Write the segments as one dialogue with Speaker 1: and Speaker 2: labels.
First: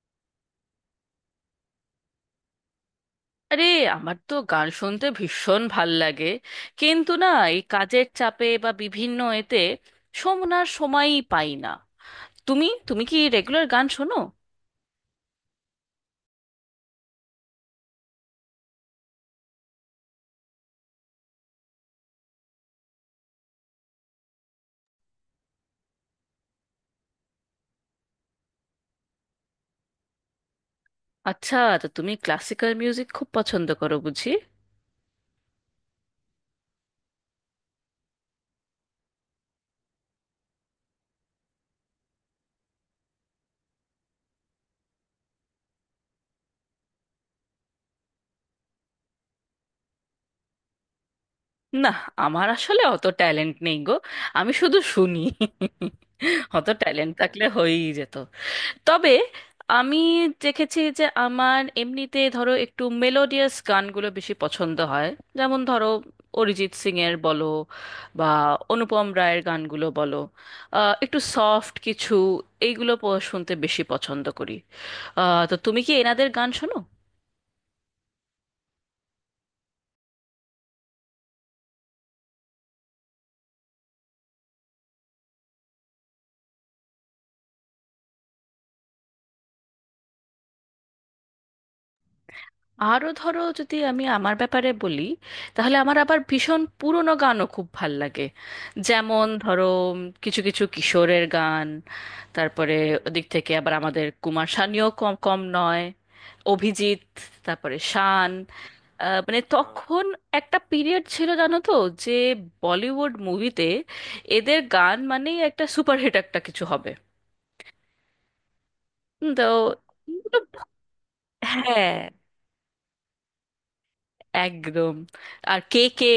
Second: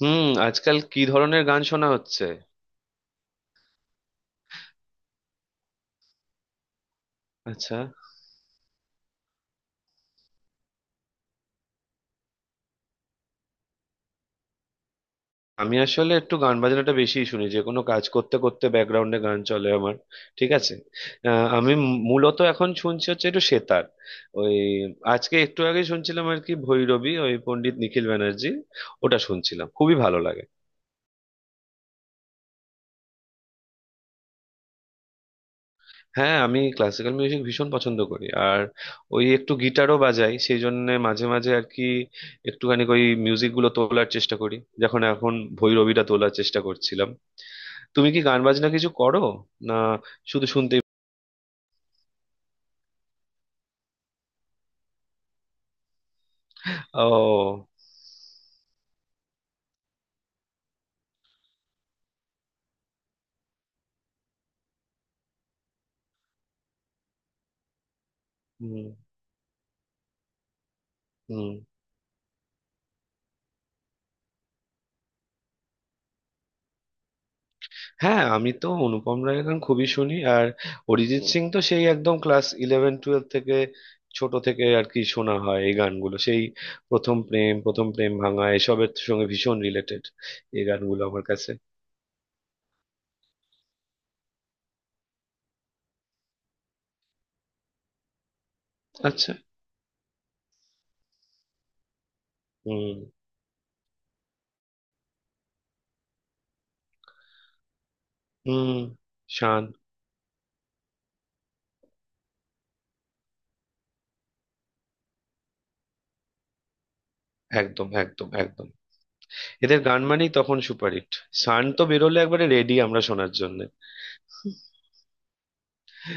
Speaker 1: হুম। আজকাল কি ধরনের গান শোনা হচ্ছে?
Speaker 2: আরে, আমার তো গান শুনতে ভীষণ ভাল লাগে, কিন্তু না, এই
Speaker 1: আচ্ছা,
Speaker 2: কাজের চাপে বা বিভিন্ন এতে শোনার সময়ই পাই না। তুমি তুমি কি রেগুলার গান শোনো?
Speaker 1: আমি আসলে একটু গান বাজনাটা বেশিই শুনি, যে কোনো কাজ করতে করতে ব্যাকগ্রাউন্ডে গান চলে আমার। ঠিক আছে। আমি মূলত এখন শুনছি হচ্ছে একটু সেতার। ওই আজকে একটু আগে শুনছিলাম আর কি ভৈরবী, ওই পণ্ডিত নিখিল ব্যানার্জি। ওটা শুনছিলাম, খুবই ভালো লাগে।
Speaker 2: আচ্ছা, তো তুমি ক্লাসিক্যাল মিউজিক খুব পছন্দ করো বুঝি?
Speaker 1: হ্যাঁ, আমি ক্লাসিক্যাল মিউজিক ভীষণ পছন্দ করি। আর ওই একটু গিটারও বাজাই সেই জন্য মাঝে মাঝে আর কি একটুখানি ওই মিউজিক গুলো তোলার চেষ্টা করি। যখন এখন ভৈরবীটা তোলার চেষ্টা করছিলাম। তুমি কি গান বাজনা কিছু করো, না শুধু শুনতেই?
Speaker 2: না, আমার আসলে অত ট্যালেন্ট নেই গো। আমি শুধু শুনি। অত ট্যালেন্ট থাকলে
Speaker 1: ও।
Speaker 2: হয়েই যেত। তবে আমি দেখেছি যে আমার এমনিতে ধরো একটু মেলোডিয়াস গানগুলো বেশি পছন্দ হয়। যেমন ধরো, অরিজিৎ সিং এর বলো, বা
Speaker 1: হুম।
Speaker 2: অনুপম রায়ের গানগুলো বলো, একটু
Speaker 1: হুম।
Speaker 2: সফট কিছু। এইগুলো শুনতে বেশি পছন্দ করি। তো তুমি কি এনাদের গান শোনো?
Speaker 1: হ্যাঁ, আমি তো অনুপম রায়ের গান খুবই শুনি। আর অরিজিৎ সিং তো সেই একদম ক্লাস ইলেভেন টুয়েলভ থেকে, ছোট থেকে আর কি শোনা হয় এই গানগুলো। সেই প্রথম প্রেম, প্রথম প্রেম ভাঙা, এসবের সঙ্গে ভীষণ রিলেটেড এই গানগুলো আমার কাছে।
Speaker 2: আরও ধরো, যদি আমি আমার ব্যাপারে বলি, তাহলে আমার আবার ভীষণ পুরনো গানও খুব ভাল লাগে। যেমন
Speaker 1: আচ্ছা।
Speaker 2: ধরো, কিছু কিছু কিশোরের গান, তারপরে
Speaker 1: হুম।
Speaker 2: ওদিক থেকে আবার আমাদের কুমার শানুও কম কম নয়, অভিজিৎ, তারপরে শান।
Speaker 1: হুম।
Speaker 2: মানে
Speaker 1: শান।
Speaker 2: তখন একটা পিরিয়ড ছিল জানো তো, যে বলিউড মুভিতে এদের গান মানেই একটা সুপারহিট একটা কিছু হবে।
Speaker 1: একদম, একদম, একদম।
Speaker 2: তো
Speaker 1: এদের গান মানেই
Speaker 2: এগুলো-,
Speaker 1: তখন সুপারহিট। শান তো
Speaker 2: হ্যাঁ
Speaker 1: বেরোলে একবারে রেডি আমরা শোনার জন্য।
Speaker 2: একদম, আর কে কে।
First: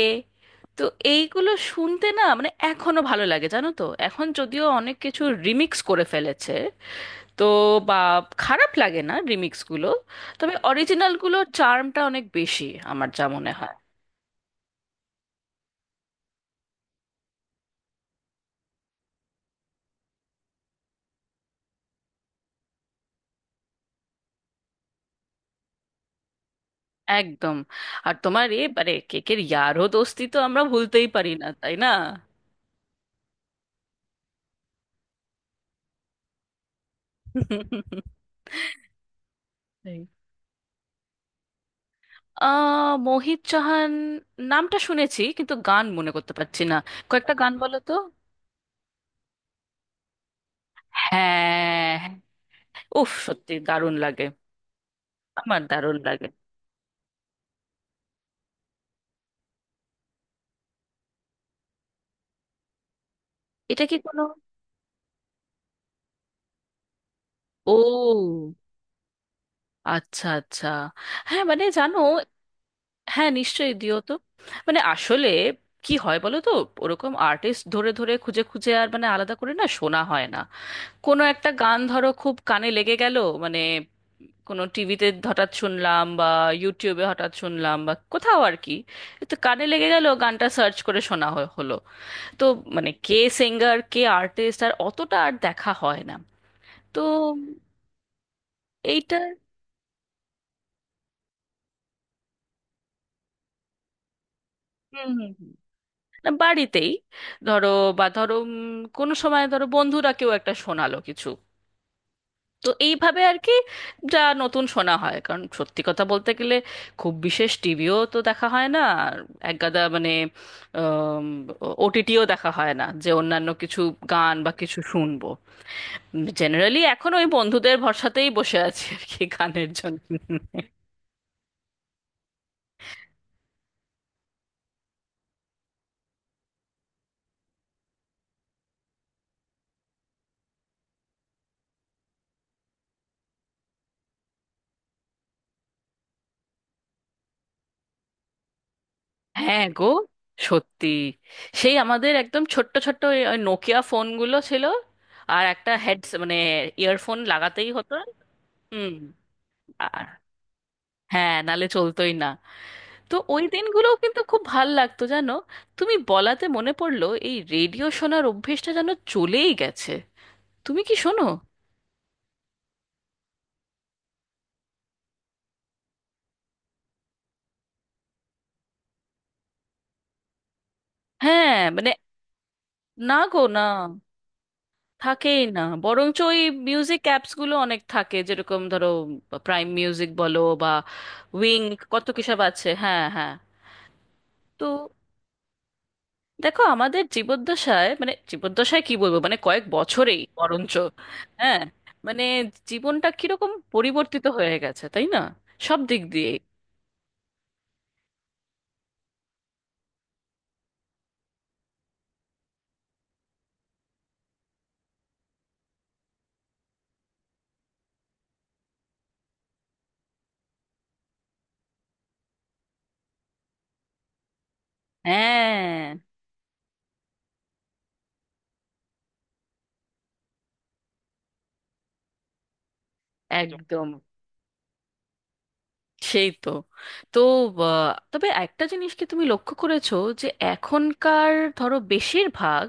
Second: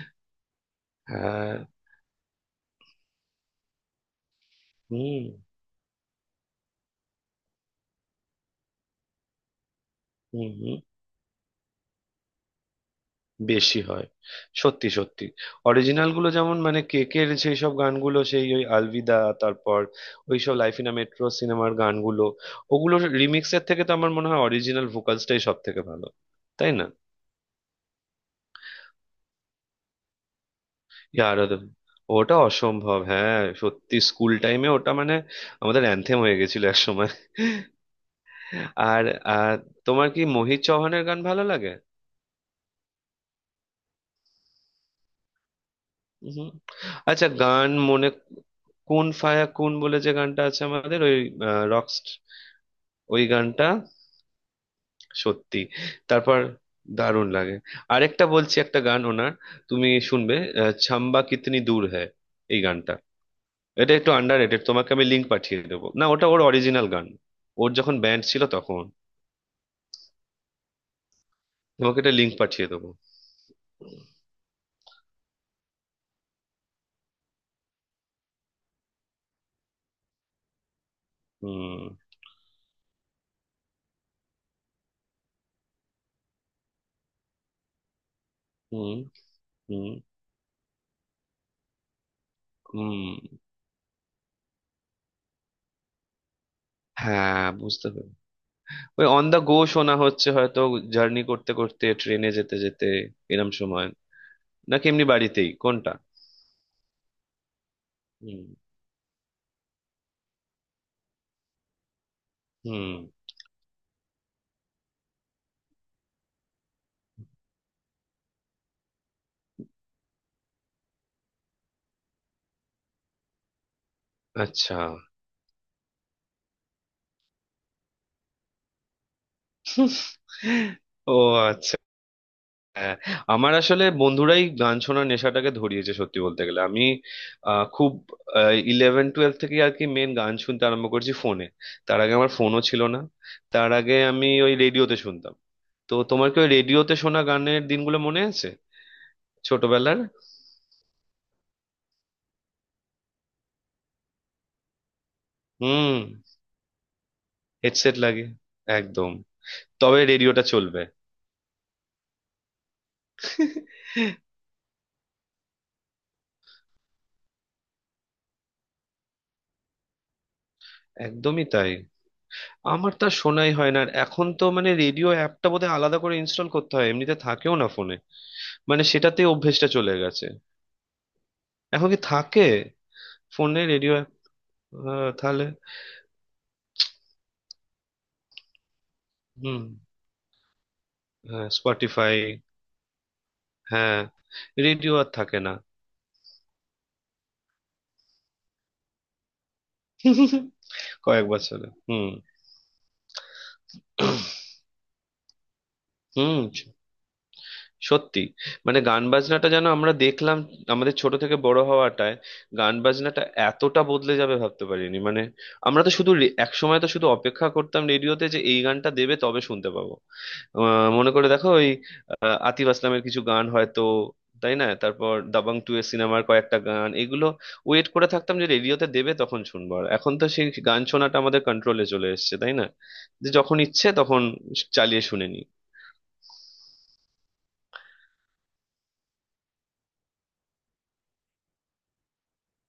Speaker 2: তো এইগুলো
Speaker 1: হ্যাঁ।
Speaker 2: শুনতে না, মানে এখনো ভালো লাগে জানো তো, এখন যদিও অনেক কিছু
Speaker 1: হুম।
Speaker 2: রিমিক্স করে ফেলেছে। তো বা খারাপ লাগে না রিমিক্স গুলো,
Speaker 1: হুম।
Speaker 2: তবে
Speaker 1: হুম।
Speaker 2: অরিজিনাল গুলো চার্মটা অনেক বেশি, আমার যা মনে হয়।
Speaker 1: বেশি হয়। সত্যি সত্যি। অরিজিনাল গুলো যেমন, মানে কেকের সেই সব গানগুলো, সেই ওই আলভিদা, তারপর ওই সব লাইফ ইন মেট্রো সিনেমার গানগুলো, ওগুলো রিমিক্সের থেকে তো আমার মনে হয় অরিজিনাল ভোকালসটাই সব থেকে ভালো। তাই না?
Speaker 2: একদম। আর তোমার এ মানে কেকের ইয়ারও দোস্তি তো আমরা ভুলতেই পারি
Speaker 1: ইয়ার।
Speaker 2: না, তাই না?
Speaker 1: ওটা অসম্ভব, হ্যাঁ সত্যি। স্কুল টাইমে ওটা মানে আমাদের অ্যানথেম হয়ে গেছিল এক সময়। আর আর
Speaker 2: তাই।
Speaker 1: তোমার কি মোহিত চৌহানের গান ভালো লাগে?
Speaker 2: মোহিত চাহান, নামটা শুনেছি কিন্তু গান মনে করতে
Speaker 1: হুম।
Speaker 2: পারছি না।
Speaker 1: আচ্ছা,
Speaker 2: কয়েকটা গান
Speaker 1: গান
Speaker 2: বলো তো।
Speaker 1: মনে কোন ফায়া কোন বলে যে গানটা আছে আমাদের ওই
Speaker 2: হ্যাঁ।
Speaker 1: রক্স,
Speaker 2: উফ,
Speaker 1: ওই
Speaker 2: সত্যি
Speaker 1: গানটা।
Speaker 2: দারুণ লাগে। আমার
Speaker 1: সত্যি।
Speaker 2: দারুণ লাগে।
Speaker 1: তারপর দারুণ লাগে। আরেকটা বলছি একটা গান ওনার, তুমি শুনবে। ছাম্বা কিতনি দূর হ্যায়, এই গানটা।
Speaker 2: এটা
Speaker 1: এটা
Speaker 2: কি
Speaker 1: একটু
Speaker 2: কোনো,
Speaker 1: আন্ডার রেটেড, তোমাকে আমি লিঙ্ক পাঠিয়ে দেবো না? ওটা ওর অরিজিনাল গান, ওর
Speaker 2: ও,
Speaker 1: যখন ব্যান্ড ছিল তখন।
Speaker 2: আচ্ছা আচ্ছা। হ্যাঁ মানে জানো,
Speaker 1: তোমাকে এটা লিঙ্ক পাঠিয়ে দেবো।
Speaker 2: হ্যাঁ নিশ্চয়ই দিও তো। মানে আসলে কি হয় বলো তো, ওরকম আর্টিস্ট ধরে ধরে খুঁজে খুঁজে আর মানে আলাদা করে না শোনা হয় না। কোনো একটা গান
Speaker 1: হুম।
Speaker 2: ধরো খুব কানে লেগে গেল, মানে কোনো টিভিতে হঠাৎ শুনলাম বা ইউটিউবে হঠাৎ শুনলাম বা কোথাও আর কি।
Speaker 1: হুম।
Speaker 2: তো কানে লেগে
Speaker 1: হুম।
Speaker 2: গেল, গানটা সার্চ করে শোনা হলো। তো
Speaker 1: হুম।
Speaker 2: মানে কে, সিঙ্গার কে আর্টিস্ট আর অতটা আর দেখা হয় না। তো
Speaker 1: হ্যাঁ, বুঝতে পেরেছি। ওই
Speaker 2: এইটা।
Speaker 1: অন দা গো শোনা হচ্ছে হয়তো, জার্নি করতে করতে, ট্রেনে যেতে যেতে, এরম সময়, নাকি এমনি
Speaker 2: হুম হুম
Speaker 1: বাড়িতেই
Speaker 2: হুম।
Speaker 1: কোনটা?
Speaker 2: না, বাড়িতেই ধরো, বা ধরো
Speaker 1: হুম।
Speaker 2: কোনো সময় ধরো বন্ধুরা কেউ একটা শোনালো কিছু। তো
Speaker 1: হুম।
Speaker 2: এইভাবে আর কি যা নতুন শোনা হয়, কারণ সত্যি কথা বলতে গেলে খুব বিশেষ টিভিও তো দেখা হয় না, আর একগাদা মানে ওটিটিও দেখা হয় না, যে অন্যান্য কিছু গান বা
Speaker 1: আচ্ছা।
Speaker 2: কিছু শুনবো। জেনারেলি এখন ওই বন্ধুদের ভরসাতেই বসে আছি আর কি, গানের জন্য।
Speaker 1: ও, আচ্ছা। হ্যাঁ। আমার আসলে বন্ধুরাই গান শোনার নেশাটাকে ধরিয়েছে, সত্যি বলতে গেলে। আমি খুব ইলেভেন টুয়েলভ থেকে আর কি মেন গান শুনতে আরম্ভ করেছি ফোনে। তার আগে আমার ফোনও ছিল না, তার আগে আমি ওই রেডিওতে শুনতাম। তো তোমার কি ওই রেডিওতে শোনা গানের দিনগুলো মনে আছে,
Speaker 2: হ্যাঁ গো,
Speaker 1: ছোটবেলার?
Speaker 2: সত্যি। সেই আমাদের একদম ছোট্ট ছোট্ট ওই ওই নোকিয়া ফোনগুলো ছিল, আর একটা
Speaker 1: হুম।
Speaker 2: হেডস মানে ইয়ারফোন লাগাতেই হতো।
Speaker 1: হেডসেট লাগে।
Speaker 2: হুম।
Speaker 1: একদম। তবে
Speaker 2: আর
Speaker 1: রেডিওটা চলবে।
Speaker 2: হ্যাঁ, নালে চলতোই না। তো ওই দিনগুলো কিন্তু খুব ভাল লাগতো জানো। তুমি বলাতে মনে পড়লো, এই রেডিও শোনার অভ্যেসটা যেন চলেই গেছে। তুমি কি শোনো?
Speaker 1: একদমই তাই। আমার তা শোনাই হয় না আর। এখন তো মানে রেডিও অ্যাপটা বোধহয় আলাদা করে ইনস্টল করতে হয়, এমনিতে থাকেও না ফোনে। মানে সেটাতে অভ্যেসটা চলে গেছে।
Speaker 2: হ্যাঁ
Speaker 1: এখন
Speaker 2: মানে,
Speaker 1: কি থাকে
Speaker 2: না গো
Speaker 1: ফোনে
Speaker 2: না,
Speaker 1: রেডিও অ্যাপ?
Speaker 2: থাকেই
Speaker 1: তাহলে
Speaker 2: না। বরঞ্চ ওই মিউজিক অ্যাপস গুলো অনেক থাকে, যেরকম ধরো
Speaker 1: হুম।
Speaker 2: প্রাইম মিউজিক বলো বা
Speaker 1: হ্যাঁ
Speaker 2: উইং, কত
Speaker 1: স্পটিফাই।
Speaker 2: কিসব আছে, হ্যাঁ হ্যাঁ।
Speaker 1: হ্যাঁ।
Speaker 2: তো
Speaker 1: রেডিও আর থাকে না।
Speaker 2: দেখো আমাদের জীবদ্দশায়, মানে জীবদ্দশায় কি বলবো, মানে কয়েক বছরেই বরঞ্চ,
Speaker 1: কয়েক
Speaker 2: হ্যাঁ
Speaker 1: বছরে, হুম।
Speaker 2: মানে জীবনটা কিরকম পরিবর্তিত হয়ে গেছে তাই না, সব দিক দিয়ে।
Speaker 1: হুম। সত্যি। মানে গান বাজনাটা যেন আমরা দেখলাম, আমাদের ছোট থেকে বড় হওয়াটায় গান বাজনাটা এতটা বদলে যাবে ভাবতে পারিনি মানে। আমরা তো শুধু এক সময় তো শুধু অপেক্ষা করতাম রেডিওতে যে এই গানটা দেবে তবে শুনতে পাবো। মনে করে দেখো ওই আতিফ আসলামের কিছু গান হয়তো। তাই না? তারপর দাবাং টু এর
Speaker 2: হ্যাঁ,
Speaker 1: সিনেমার কয়েকটা গান, এগুলো ওয়েট করে থাকতাম যে রেডিওতে দেবে তখন শুনবো। আর এখন তো সেই গান শোনাটা আমাদের কন্ট্রোলে চলে এসেছে, তাই না? যে
Speaker 2: যখন
Speaker 1: যখন
Speaker 2: একদম,
Speaker 1: ইচ্ছে তখন চালিয়ে শুনে নি।
Speaker 2: সেই তো। তো তবে একটা জিনিস কি তুমি লক্ষ্য করেছো, যে এখনকার ধরো বেশিরভাগ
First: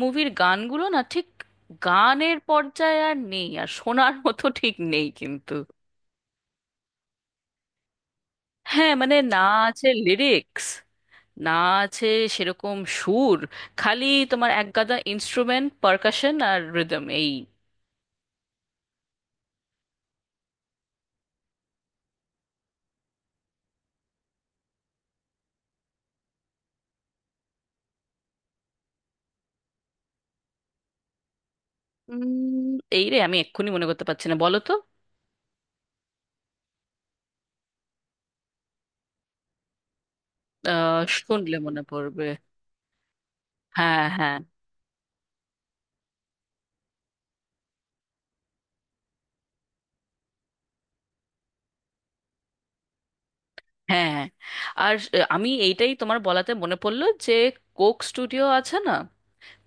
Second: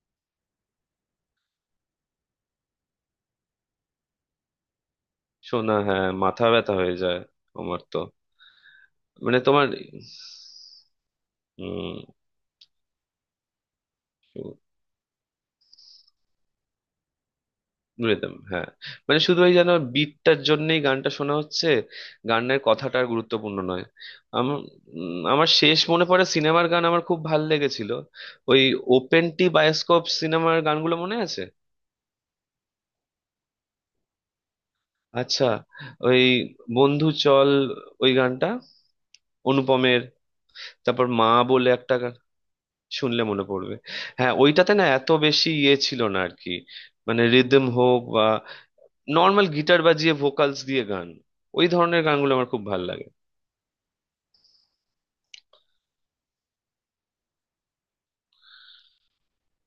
Speaker 2: মুভির গানগুলো না ঠিক গানের পর্যায়ে আর নেই, আর শোনার মতো ঠিক নেই কিন্তু।
Speaker 1: শোনা, হ্যাঁ মাথা ব্যথা হয়ে যায় আমার তো,
Speaker 2: হ্যাঁ মানে, না
Speaker 1: মানে তোমার।
Speaker 2: আছে লিরিক্স, না
Speaker 1: হুম।
Speaker 2: আছে সেরকম সুর, খালি তোমার একগাদা ইনস্ট্রুমেন্ট পারকাশন আর রিদম এই।
Speaker 1: রিদম, হ্যাঁ। মানে শুধু ওই যেন বিটটার জন্যই গানটা শোনা হচ্ছে, গানের কথাটা আর গুরুত্বপূর্ণ নয়। আমার আমার শেষ মনে পড়ে সিনেমার গান আমার খুব ভাল লেগেছিল, ওই ওপেন টি বায়োস্কোপ সিনেমার গানগুলো মনে আছে?
Speaker 2: উম, এই রে আমি এক্ষুনি মনে করতে পারছি না বলো তো।
Speaker 1: আচ্ছা, ওই বন্ধু চল, ওই গানটা, অনুপমের। তারপর মা
Speaker 2: শুনলে
Speaker 1: বলে
Speaker 2: মনে
Speaker 1: একটা,
Speaker 2: পড়বে।
Speaker 1: শুনলে মনে পড়বে।
Speaker 2: হ্যাঁ
Speaker 1: হ্যাঁ,
Speaker 2: হ্যাঁ
Speaker 1: ওইটাতে না এত বেশি ইয়ে ছিল না আর কি, মানে রিদম হোক বা। নর্মাল গিটার বাজিয়ে ভোকালস দিয়ে গান, ওই ধরনের গানগুলো আমার খুব ভালো লাগে।
Speaker 2: হ্যাঁ হ্যাঁ। আর আমি এইটাই তোমার বলাতে মনে পড়লো, যে কোক স্টুডিও আছে না,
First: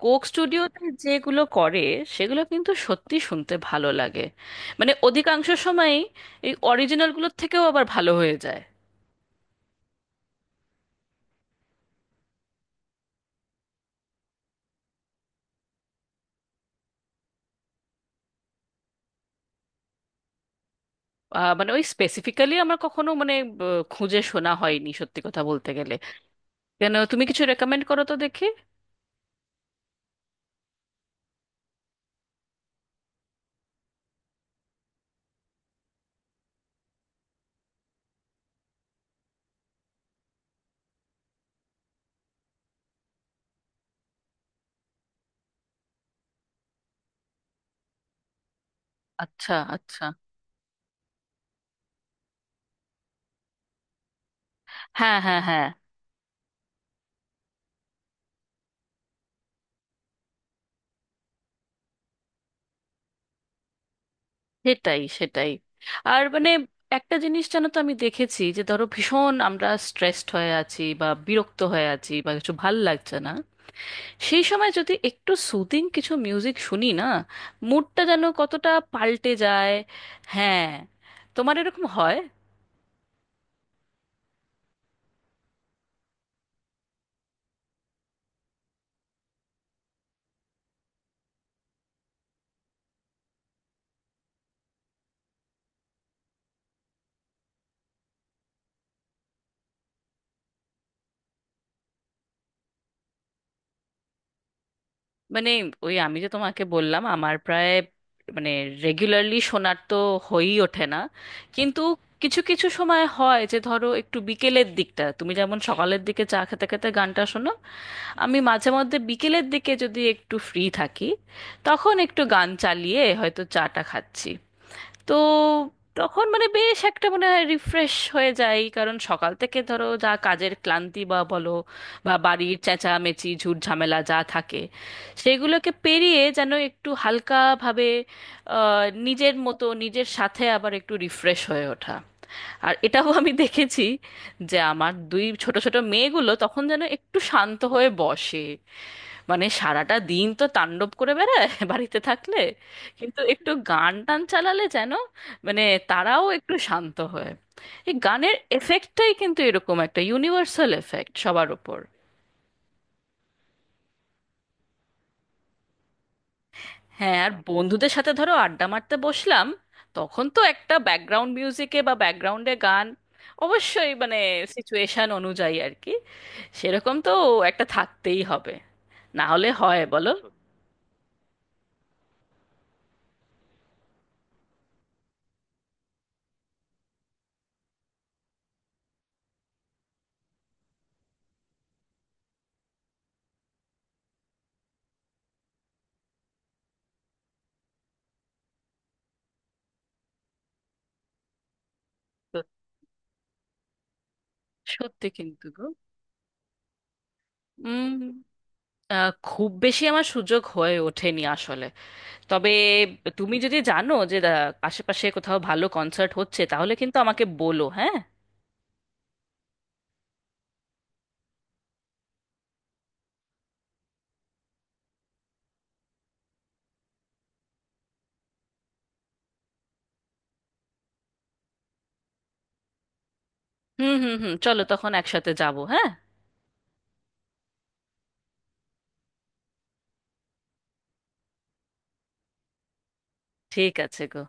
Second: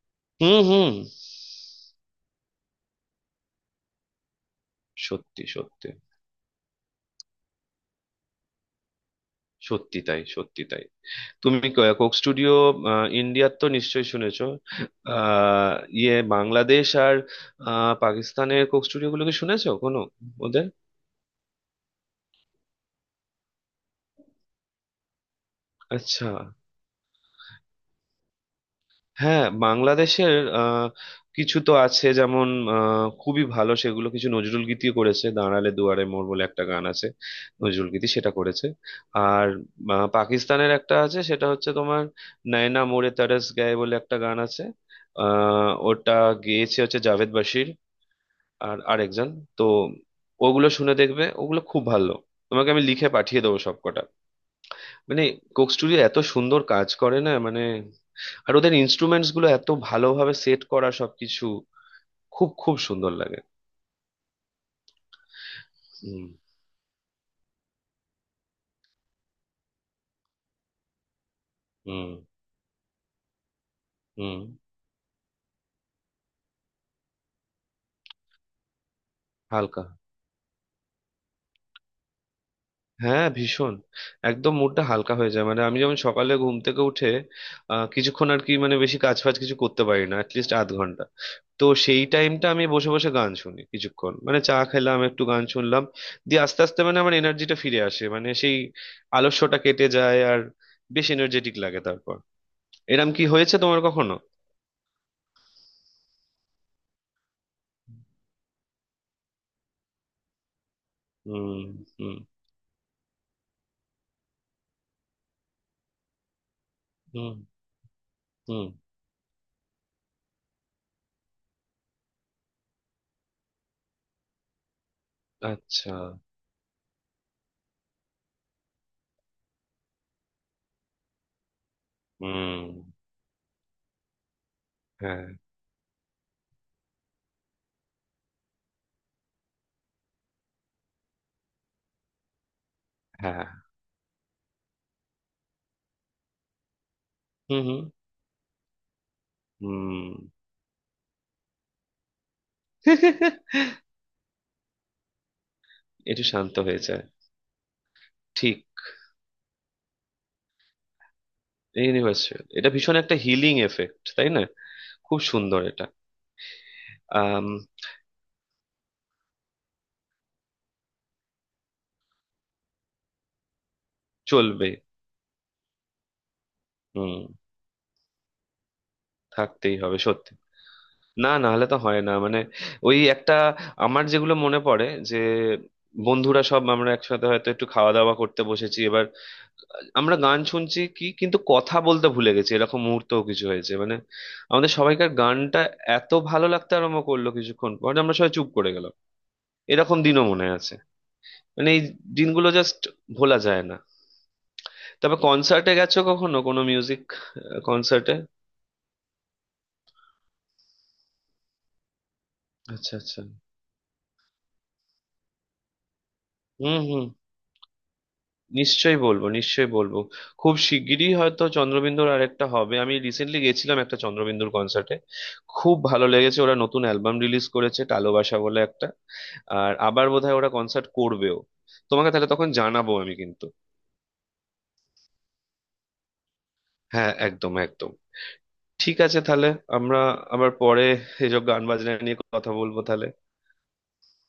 Speaker 2: কোক
Speaker 1: হুম।
Speaker 2: স্টুডিওতে
Speaker 1: হুম।
Speaker 2: যেগুলো করে সেগুলো কিন্তু সত্যি শুনতে ভালো লাগে, মানে
Speaker 1: সত্যি
Speaker 2: অধিকাংশ
Speaker 1: সত্যি।
Speaker 2: সময়ই এই অরিজিনালগুলোর থেকেও আবার ভালো হয়ে যায়।
Speaker 1: সত্যি তাই, সত্যি তাই। তুমি কোক স্টুডিও ইন্ডিয়ার তো নিশ্চয়ই শুনেছো। আহ, ইয়ে বাংলাদেশ আর পাকিস্তানের কোক স্টুডিও গুলোকে শুনেছো কোনো, ওদের?
Speaker 2: মানে ওই স্পেসিফিক্যালি আমার কখনো মানে খুঁজে শোনা হয়নি, সত্যি কথা বলতে গেলে।
Speaker 1: আচ্ছা।
Speaker 2: কেন, তুমি কিছু রেকমেন্ড করো তো দেখি।
Speaker 1: হ্যাঁ, বাংলাদেশের আহ, কিছু তো আছে যেমন, খুবই ভালো। সেগুলো কিছু নজরুল গীতিও করেছে, দাঁড়ালে দুয়ারে মোর বলে একটা গান আছে, নজরুল গীতি সেটা করেছে। আর পাকিস্তানের একটা আছে, সেটা হচ্ছে তোমার নয়না মোরে তরস গায়ে বলে একটা গান আছে। ওটা গেয়েছে হচ্ছে জাভেদ বাশির আর আরেকজন।
Speaker 2: আচ্ছা
Speaker 1: তো
Speaker 2: আচ্ছা।
Speaker 1: ওগুলো শুনে দেখবে, ওগুলো খুব ভালো। তোমাকে আমি লিখে পাঠিয়ে দেবো সবকটা।
Speaker 2: হ্যাঁ
Speaker 1: মানে
Speaker 2: হ্যাঁ হ্যাঁ।
Speaker 1: কোক স্টুডিও এত সুন্দর কাজ করে না, মানে আর ওদের ইনস্ট্রুমেন্টস গুলো এত ভালোভাবে সেট করা সবকিছু, খুব খুব সুন্দর লাগে।
Speaker 2: সেটাই সেটাই। আর
Speaker 1: হুম।
Speaker 2: মানে একটা জিনিস জানো তো, আমি দেখেছি যে ধরো ভীষণ আমরা স্ট্রেসড হয়ে আছি বা বিরক্ত হয়ে
Speaker 1: হুম।
Speaker 2: আছি বা কিছু ভাল লাগছে না,
Speaker 1: হুম।
Speaker 2: সেই সময় যদি একটু সুদিং কিছু মিউজিক শুনি না, মুডটা যেন কতটা পাল্টে যায়।
Speaker 1: হালকা।
Speaker 2: হ্যাঁ, তোমার এরকম হয়?
Speaker 1: হ্যাঁ ভীষণ। একদম মুডটা হালকা হয়ে যায়। মানে আমি যেমন সকালে ঘুম থেকে উঠে কিছুক্ষণ আর কি মানে বেশি কাজ ফাজ কিছু করতে পারি না, অ্যাটলিস্ট আধ ঘন্টা। তো সেই টাইমটা আমি বসে বসে গান শুনি কিছুক্ষণ, মানে চা খেলাম একটু গান শুনলাম, দিয়ে আস্তে আস্তে মানে আমার এনার্জিটা ফিরে আসে, মানে সেই আলস্যটা কেটে যায় আর বেশ এনার্জেটিক লাগে তারপর। এরম কি হয়েছে তোমার কখনো?
Speaker 2: মানে ওই আমি যে তোমাকে বললাম, আমার প্রায় মানে রেগুলারলি শোনার তো হয়েই ওঠে না,
Speaker 1: হুম।
Speaker 2: কিন্তু
Speaker 1: হুম।
Speaker 2: কিছু কিছু সময় হয় যে ধরো একটু বিকেলের দিকটা, তুমি যেমন সকালের দিকে চা খেতে খেতে গানটা
Speaker 1: হুম।
Speaker 2: শোনো, আমি
Speaker 1: হুম।
Speaker 2: মাঝে মধ্যে বিকেলের দিকে যদি একটু ফ্রি থাকি, তখন একটু গান চালিয়ে হয়তো চাটা খাচ্ছি। তো
Speaker 1: আচ্ছা।
Speaker 2: তখন মানে বেশ একটা মানে রিফ্রেশ হয়ে যায়, কারণ সকাল থেকে ধরো যা কাজের ক্লান্তি বা বলো, বা বাড়ির
Speaker 1: হুম।
Speaker 2: চেঁচামেচি ঝুট ঝামেলা যা থাকে,
Speaker 1: হ্যাঁ।
Speaker 2: সেগুলোকে পেরিয়ে যেন একটু হালকাভাবে নিজের মতো নিজের সাথে আবার একটু রিফ্রেশ হয়ে ওঠা। আর এটাও আমি
Speaker 1: হ্যাঁ।
Speaker 2: দেখেছি, যে আমার দুই ছোট ছোট মেয়েগুলো তখন যেন একটু
Speaker 1: হুম।
Speaker 2: শান্ত
Speaker 1: হুম।
Speaker 2: হয়ে বসে। মানে সারাটা
Speaker 1: হুম।
Speaker 2: দিন তো তাণ্ডব করে বেড়ায় বাড়িতে থাকলে, কিন্তু একটু গান টান চালালে যেন মানে
Speaker 1: একটু
Speaker 2: তারাও একটু
Speaker 1: শান্ত হয়ে
Speaker 2: শান্ত
Speaker 1: যায়।
Speaker 2: হয়। এই গানের
Speaker 1: ঠিক,
Speaker 2: এফেক্টটাই কিন্তু এরকম, একটা ইউনিভার্সাল এফেক্ট সবার ওপর।
Speaker 1: ইউনিভার্সাল। এটা ভীষণ একটা হিলিং এফেক্ট, তাই না? খুব সুন্দর এটা।
Speaker 2: হ্যাঁ, আর
Speaker 1: আম,
Speaker 2: বন্ধুদের সাথে ধরো আড্ডা মারতে বসলাম, তখন তো একটা ব্যাকগ্রাউন্ড মিউজিকে বা ব্যাকগ্রাউন্ডে গান অবশ্যই, মানে
Speaker 1: চলবে।
Speaker 2: সিচুয়েশন অনুযায়ী আর কি, সেরকম তো
Speaker 1: হুম।
Speaker 2: একটা থাকতেই হবে, না হলে
Speaker 1: থাকতেই
Speaker 2: হয়
Speaker 1: হবে,
Speaker 2: বলো?
Speaker 1: সত্যি। না না হলে তো হয় না মানে। ওই একটা আমার যেগুলো মনে পড়ে যে বন্ধুরা সব আমরা একসাথে হয়তো একটু খাওয়া দাওয়া করতে বসেছি, এবার আমরা গান শুনছি কি কিন্তু কথা বলতে ভুলে গেছি, এরকম মুহূর্তও কিছু হয়েছে। মানে আমাদের সবাইকার গানটা এত ভালো লাগতে আরম্ভ করলো কিছুক্ষণ পর যে আমরা সবাই চুপ করে গেলাম, এরকম দিনও মনে আছে। মানে এই
Speaker 2: সত্যি তো।
Speaker 1: দিনগুলো জাস্ট ভোলা যায় না।
Speaker 2: সত্যি
Speaker 1: তবে
Speaker 2: কিন্তু গো।
Speaker 1: কনসার্টে গেছো কখনো কোনো মিউজিক
Speaker 2: উম
Speaker 1: কনসার্টে?
Speaker 2: খুব বেশি আমার সুযোগ হয়ে ওঠেনি আসলে। তবে
Speaker 1: আচ্ছা আচ্ছা।
Speaker 2: তুমি যদি জানো যে আশেপাশে কোথাও ভালো কনসার্ট হচ্ছে, তাহলে
Speaker 1: হুম
Speaker 2: কিন্তু
Speaker 1: হুম।
Speaker 2: আমাকে বলো হ্যাঁ।
Speaker 1: নিশ্চয়ই বলবো, নিশ্চয়ই বলবো। খুব শিগগিরই হয়তো চন্দ্রবিন্দুর আরেকটা হবে। আমি রিসেন্টলি গেছিলাম একটা চন্দ্রবিন্দুর কনসার্টে, খুব ভালো লেগেছে। ওরা নতুন অ্যালবাম রিলিজ করেছে, টালোবাসা বলে একটা। আর আবার বোধহয় ওরা কনসার্ট করবেও, তোমাকে তাহলে তখন জানাবো আমি কিন্তু।
Speaker 2: হুম হুম হুম, চলো তখন একসাথে যাবো হ্যাঁ।
Speaker 1: হ্যাঁ একদম, একদম। ঠিক আছে তাহলে, আমরা আবার পরে এসব গান বাজনা নিয়ে কথা বলবো তাহলে।
Speaker 2: ঠিক আছে গো।